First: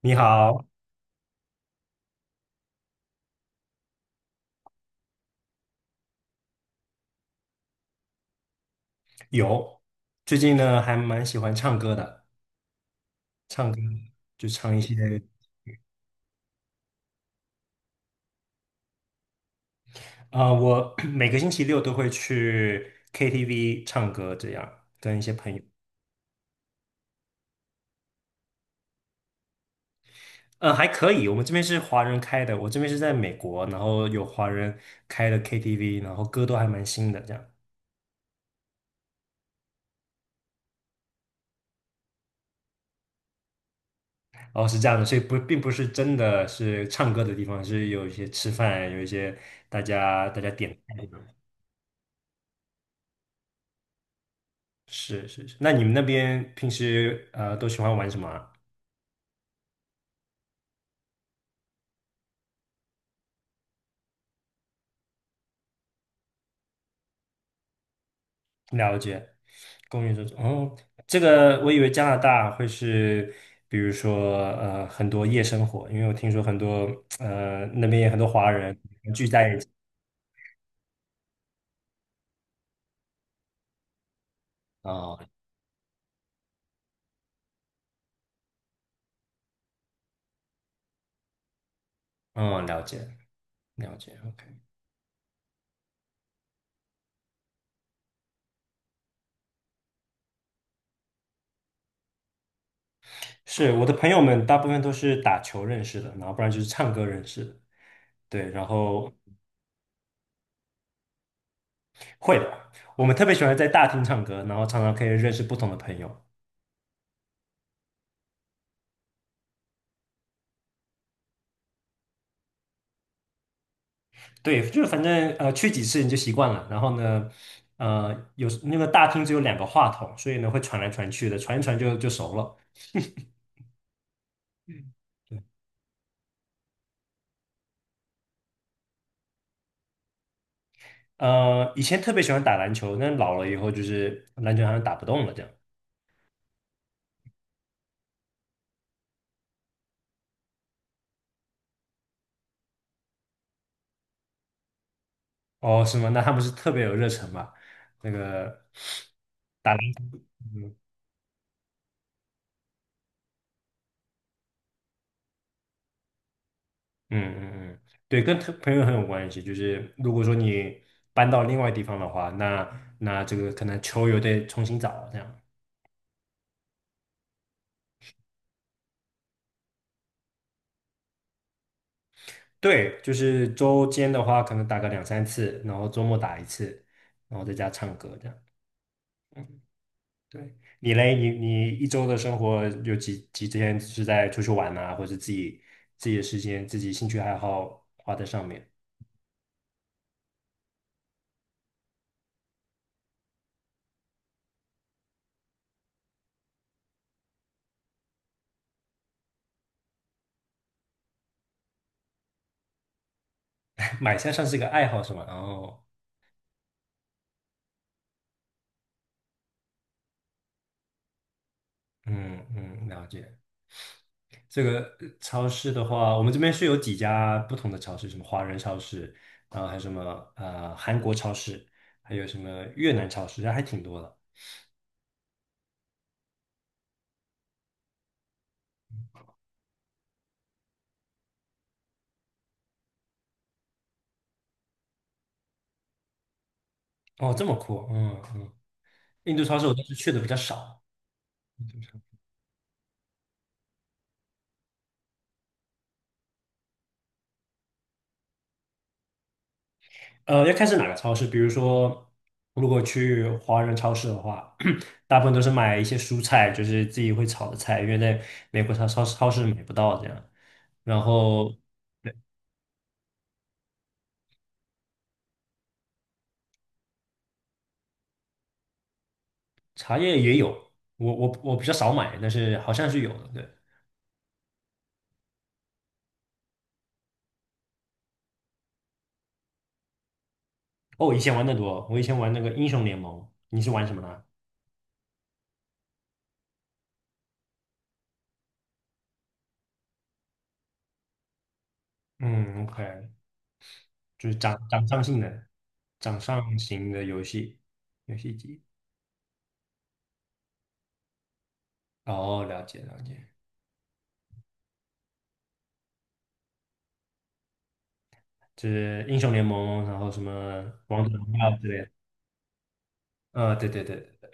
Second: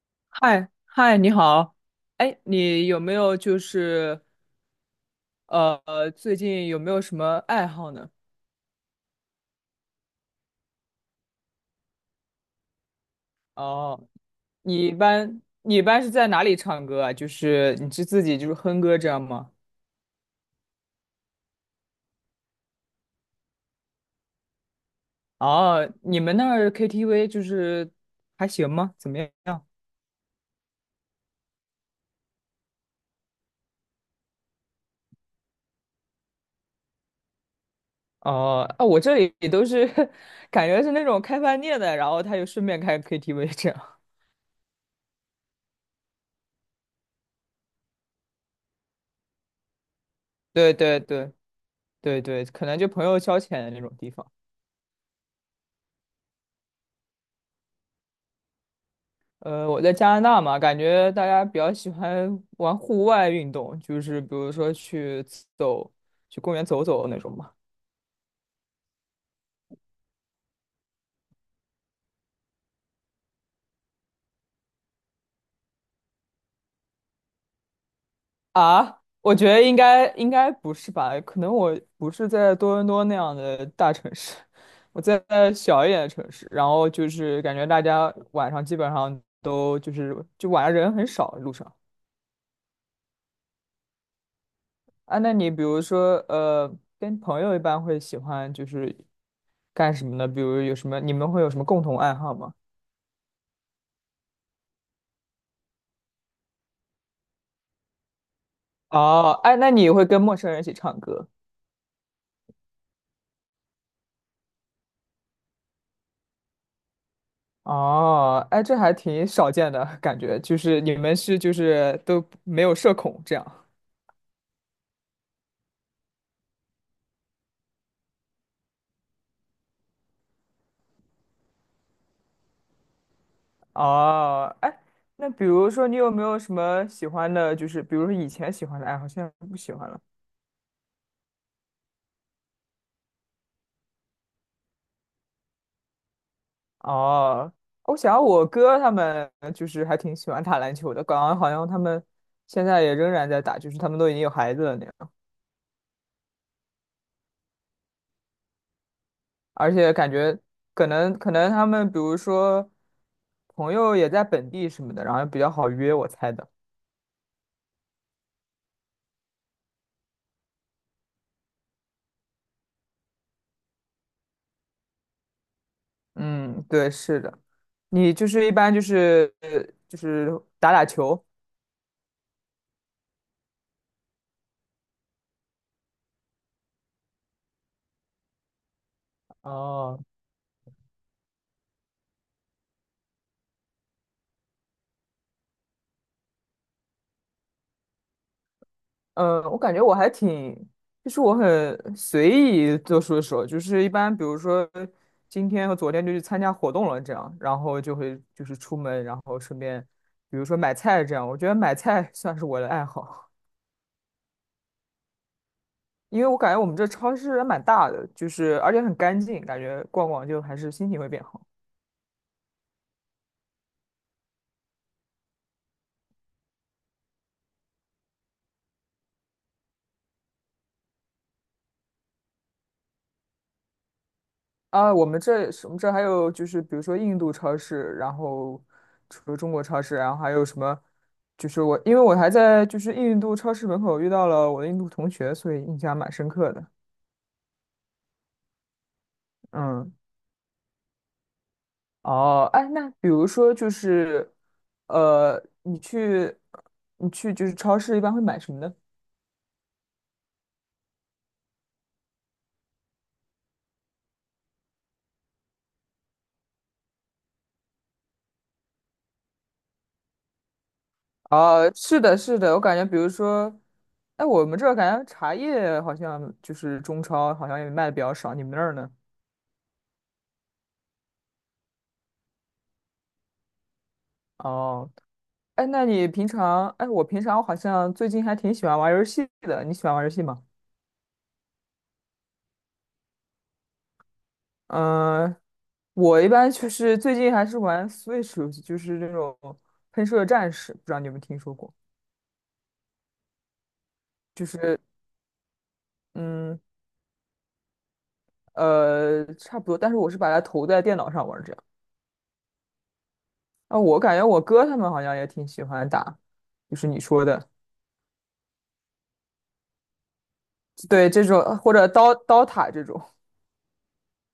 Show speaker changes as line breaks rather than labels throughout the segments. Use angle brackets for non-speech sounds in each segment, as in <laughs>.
你好。
嗨嗨，你好。哎，你有没有最近有没有什么爱好呢？
有。最近呢还蛮喜欢唱歌的。唱歌
哦，
就唱一
你一
些。
般你一般是在哪里唱歌啊？就是你是自己就是哼歌这样吗？
我 <clears throat> 每个星期六都会去 KTV 唱歌，这样跟一些朋友。
哦，你们那儿 KTV 就是还行吗？怎么样？
还可以。我们这边是华人开的，我这边是在美国，然后有华人开的 KTV，然后歌都还蛮新的，这样。
哦，啊，我这里都是 <laughs> 感觉是那种开饭店的，然后他就顺便开 KTV 这样。
哦，是这样的，所以不是真的是唱歌的地方，是有一些吃饭，有一些大家
<laughs>
点
对对
菜。
对对对，可能就朋友消遣的那种地方。
是是是，那你们那边平时都喜欢玩什么啊？
呃，我在加拿大嘛，感觉大家比较喜欢玩户外运动，就是比如说去走，去公园走走那种嘛。
了解。公寓这种，哦，这个我以为加拿大会是，比如说很多夜生活，因为我听说很多那边也很多华人
啊，
聚
我觉
在一
得
起。
应该不是吧？可能我不是在多伦多那样的大城市，
啊
<laughs> 我在
哦。
小一点的城市。然后就是感觉大家晚上基本上都就是就晚上人很少路上。
嗯，了解，OK。
啊，那你比如说跟朋友一般会喜欢就是干什么呢？比如有什么你们会有什么共同爱好吗？
是我的朋友们大部分都是打球认识的，然后不然就是唱歌认识的。对，然后
哦，哎，那你会跟陌生人一起唱歌？
会的，我们特别喜欢在大厅唱歌，然后常常可以认识不同的朋友。
哦，哎，这还挺少见的感觉，就是你们是就是都没有社恐这样。
对，就是反正去几次你就习惯了。然后呢，有那个大厅只有两个话筒，所以呢会传来传去的，传一传就熟了。
哦，哎，那
对。
比如说你有没有什么喜欢的，就是比如说以前喜欢的爱好，现在不喜欢了？
以前特别喜欢打篮球，但老了以后就是篮球好像打不动了这样。
哦，我想我哥他们就是还挺喜欢打篮球的，感觉好像他们现在也仍然在打，就是他们都已经有孩子了那样。
哦，是吗？那他不是特别有热忱吧？那个
而
打篮
且
球。
感觉
嗯
可能他们比如说朋友也在本地什么的，然后比较好约，我猜的。
嗯嗯。对，跟特朋友很有关系。就是如果说你搬到另外地方的话，那这个可能球又得重新找这样。
嗯，对，是的。你就是一般就是打打球。
对，就是周间的话，可能打个两三次，然后周末打一次，然后在家唱歌这样。
哦，
对，你嘞，你一周的生活有几天是在出去玩呐，或者自己的时间、自己兴趣爱好花在上面？
嗯，我感觉我还挺，就是我很随意做出的时候，就是一般比如说今天和昨天就去参加活动了这样，然后就会出门，然后顺便比如说买菜这样，我觉得买菜 <laughs> 算是我的爱好。
<laughs> 买菜算是一个爱好是吗？然后，
因为我感觉我们这超市还蛮大的，就是而且很干净，感觉逛逛就还是心情会变好
嗯嗯，了解。这个超市的话，我们这边是有几家不同的超市，什么华人超市，然后还有什么韩国超市，还有什么越南超市，还挺多的。
啊。我们这还有就是比如说印度超市，然后除了中国超市，然后还有什么？就是我因为我还在就是印度超市门口遇到了我的印度同学，所以印象蛮深刻的。
哦，这么酷，嗯嗯。印度超市我倒
嗯，
是去的比较少。
哦，哎，那比如说就是呃，你去你去就是超市一般会买什么呢？
要看是哪个超市。比如说，如果去华人超市的话，<clears throat> 大部分都是买一些蔬菜，就是自己会炒的菜，因为在美国超市买不到这样。然后
啊，是的，是的，我感觉，比如说，哎，我们这儿感觉茶叶好像就是中超好像也卖的比较少，你们那儿呢？
茶叶也有，我比较少买，但是好像是有的。对。
哦，哎，那你平常，哎，我平常好像最近还挺喜欢玩游戏的，你喜欢玩游戏吗？
哦，我以前玩的多，我以前玩那个英雄联盟，你是玩什么呢？
嗯、我一般就是最近还是玩 Switch 游戏，就是那种喷射战士，不知道你有没有听说过？
嗯，OK,就是
就是
掌上
嗯
型的游戏机。
差不多，但是我是把它投在电脑上玩儿这样。
哦，了解。
啊，我感觉我哥他们好像也挺喜欢打，就是你说的。
就是英雄联盟，然后什么王
对
者
这
荣
种
耀之
或
类
者
的。
刀刀塔这种，
对。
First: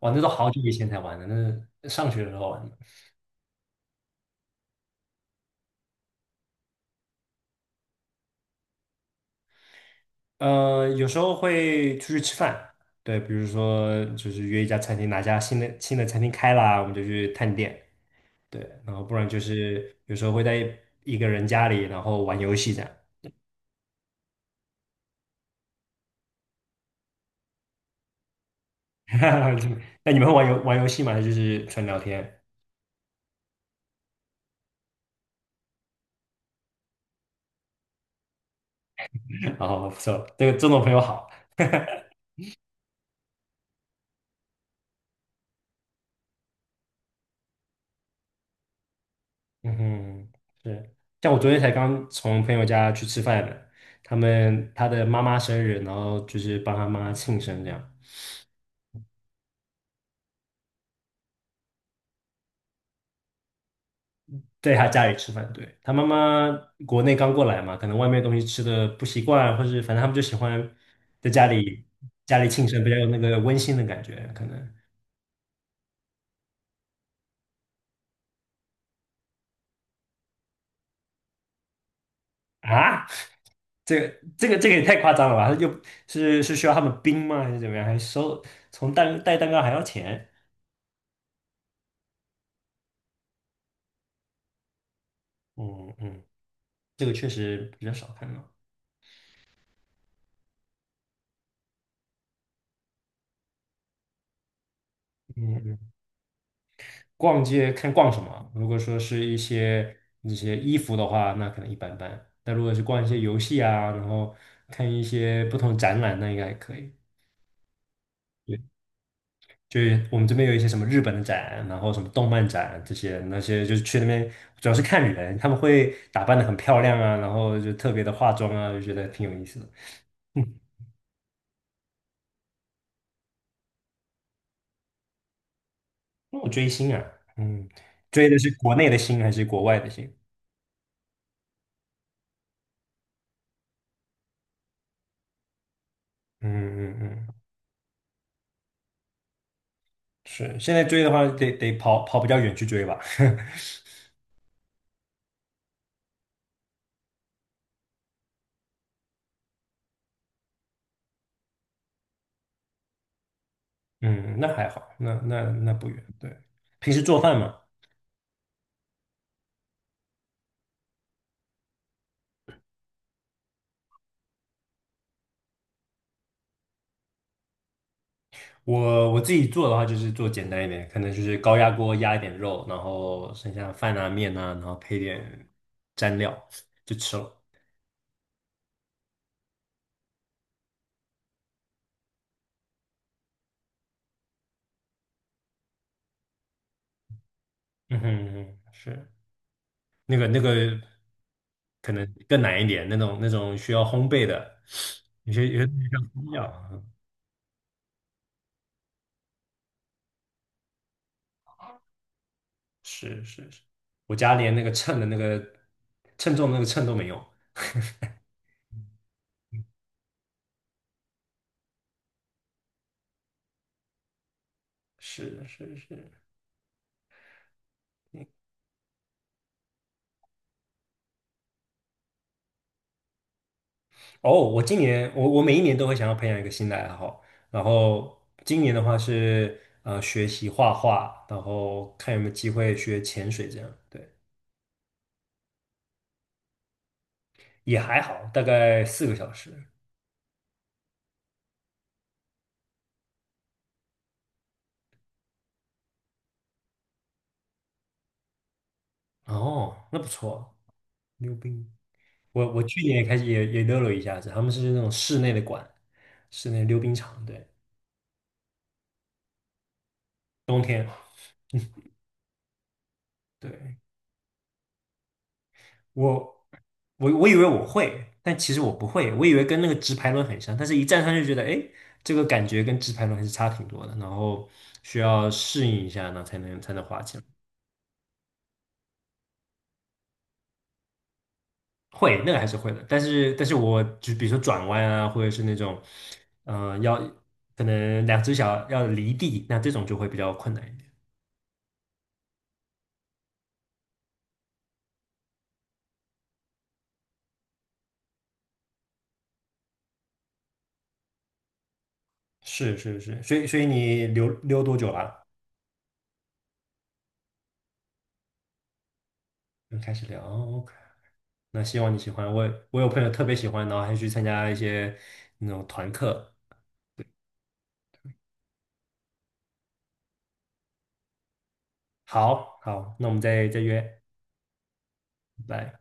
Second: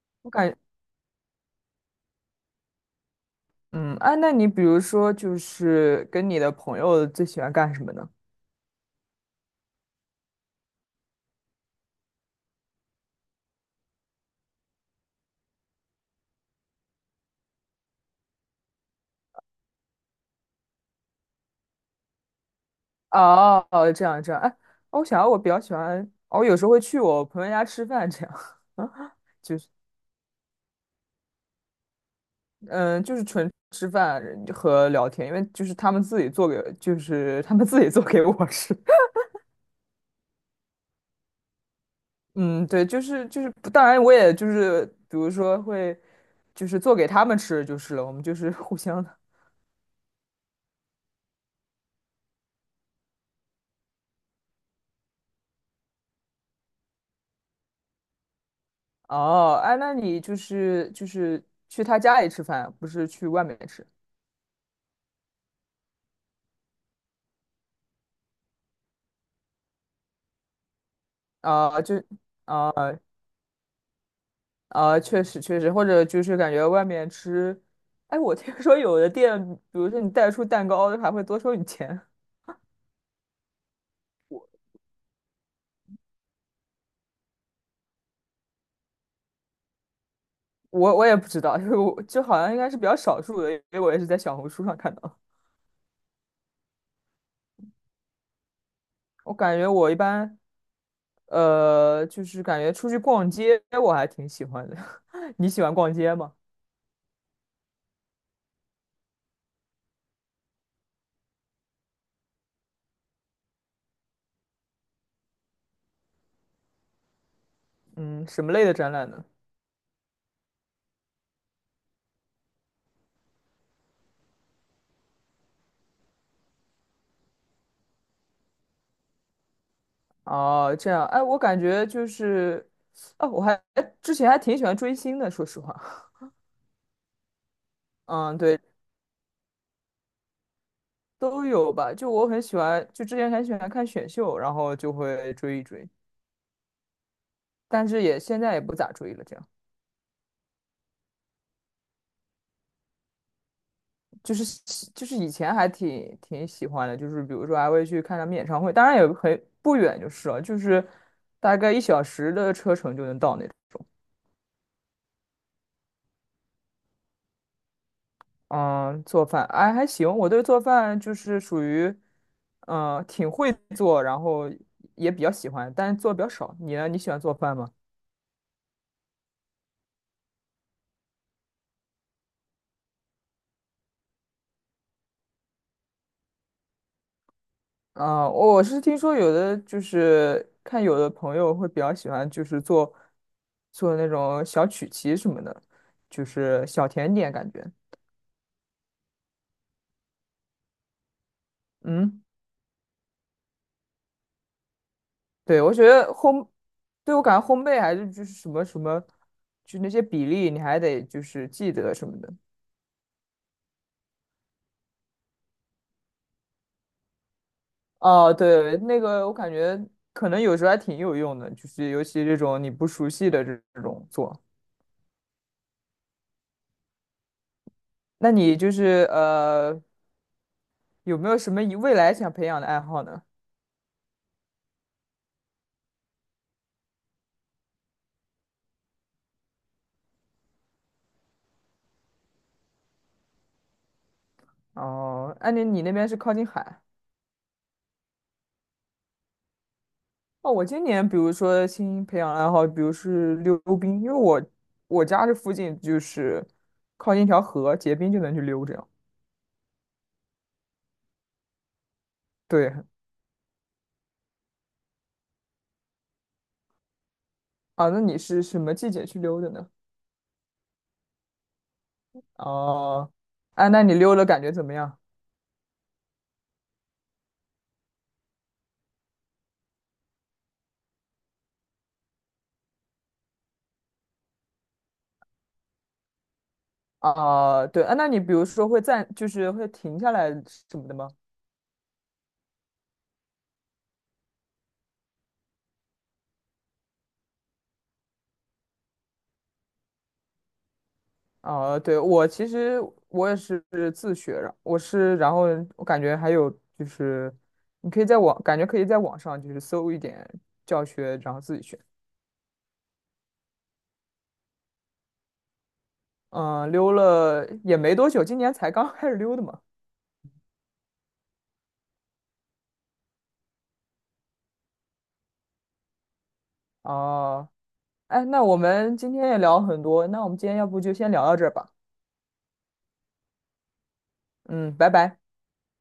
哇，那都
我感
好
觉
久以前才玩的，那是上学的时候玩的。
嗯，哎，那你比如说就是跟你的朋友最喜欢干什么呢？
有时候会出去吃饭。对，比如说就是约一家餐厅，哪家新的餐厅开啦，我们就去探店。对，然后不然就是有时候会在一个人家里，然后玩游戏这样。
哦，哦这样这样，哎，哦我想我比较喜欢，我有时候会去我朋友家吃饭这样，<laughs>
<laughs> 就那你们会玩游戏吗？还是就是纯聊天？
嗯，就是纯吃饭和聊天，因为就是他们自己做给我吃。
<laughs> 然后不错，这个这种朋友好。<laughs>
嗯，对，就是，当然我也就是，比如说会，就是做给他们吃就是了，我们就是互相的。
嗯哼，是。像我昨天才刚从朋友家去吃饭的，他们他的妈妈生日，然后就是帮他妈庆生这样，
哦，哎，那你就是去他家里吃饭，不是去外面吃
在他家里吃饭。对，他妈妈国内刚过来嘛，可能外面东西吃的不习惯，或是反正他们就喜欢在家
啊？
里
就
家里庆生，比较有那个温馨的感觉，可能。
啊，确实确实，或者就是感觉外面吃，哎，我听说有的店，比如说你带出蛋糕，还会多收你钱。
啊，这个也太夸张了吧？他就是是需要他们冰吗？还是怎么样？还收带蛋糕还要钱？
我也不知道，就是我就好像应该是比较少数的，因为我也是在小红书上看到。
嗯嗯，这个确实比较少看到。
我感觉我一般就是感觉出去逛街，我还挺喜欢的。<laughs> 你
嗯
喜欢
嗯。
逛街吗？
逛街看逛什么。如果说是一些那些衣服的话，那可能一般般。但如果是逛一些游戏啊，然后看一些不同展览，那应该还可以。
嗯，什么
对，
类的展览呢？
就是我们这边有一些什么日本的展，然后什么动漫展这些，那些就是去那边主要是看人，他们会打扮的很漂亮啊，然后就特别的化妆啊，就觉得挺有意思的。嗯，
哦，这样，哎，我感觉就是，啊，之前还挺喜欢追星的，说实话。
那我追星啊。嗯，
<laughs>
追
嗯，
的是
对，
国内的星还是国外的星？
都有吧。就我很喜欢，就之前很喜欢看选秀，然后就会追一追，
嗯嗯嗯，
但是也现在也不咋追了。这样，
是，现在追的话得跑比较远去追吧。<laughs>
就是喜就是以前还挺挺喜欢的，就是比如说还会去看他们演唱会，当然也很不远就是了，就是大概一小时的车程就能到那。
嗯，那还好，那不远。对，平时做饭嘛。
嗯，做饭，哎，还行。我对做饭就是属于，嗯，挺会做，然后也比较喜欢，但是做的比较少。你呢？你喜欢做饭吗？
我自己做的话就是做简单一点，可能就是高压锅压一点肉，然后剩下饭啊面啊，然后配点蘸料就吃了。
啊，我是听说有的就是看有的朋友会比较喜欢，就是做那种小曲奇什么的，就是小甜点感觉。
嗯哼嗯哼，是那个那个可能
嗯，
更难一点，那种需要烘焙的，有些有
对，
些
我
东
觉
西要
得
烘料
烘，
啊。
对我感觉烘焙还是就是什么什么，就那些比例你还得就是记得什么的。
是是是，我家连那个秤的那个称重的那个秤都没有。
哦，对，那个我感觉可能有时候还挺有用的，就是尤其这种你不熟悉的这种做。
是是是。
那你就是有没有什么以未来想培养的爱好呢？
哦，我今年我每一年都会想要培养一个新的爱好，然后今年的话是学习画画，然后看有没有机会学潜水这样。对，
哦，安妮，你那边是靠近海。
也还好，大概四个小时。
哦，我今年比如说新培养爱好，比如是溜冰，因为我家这附近就是靠近一条河，结冰就能去溜这样。
哦，那不错，溜冰。我
对，
去年也开始也溜了一下子，他们是那种室内的馆，室内溜冰场。对，
啊，那你是什么季节去溜的呢？
冬天。
哦，哎，
对。
那你溜的感觉怎么样？
我我以为我会，但其实我不会。我以为跟那个直排轮很像，但是一站上去觉得，哎，这个感觉跟直排轮还是差挺多的。然后需要适应一下呢，然后才能滑起来。
啊，对啊，那你比如说会暂，就是会停下来什么的吗？
会，那个还是会的。但是我就比如说转弯啊，或者是那种，嗯，要可能两只脚要离地，那这种就会比较困难一点。
啊，对，我其实我也是自学的，我是，然后我感觉还有就是，你可以在网，感觉可以在网上就是搜一点教学，然后自己学。
是是是，所以你溜溜多久了？
嗯、溜了也没多久，今年才刚 <laughs> 开始溜的嘛。
就开始聊哦，OK。那希望你喜欢。我有朋友特别喜欢，然后还去参加一些那种团课。
哦、哎，那我们今天也聊很多，那我们今天要不就先聊到这儿吧。
好好，那我们再约。
嗯，拜拜。
拜拜。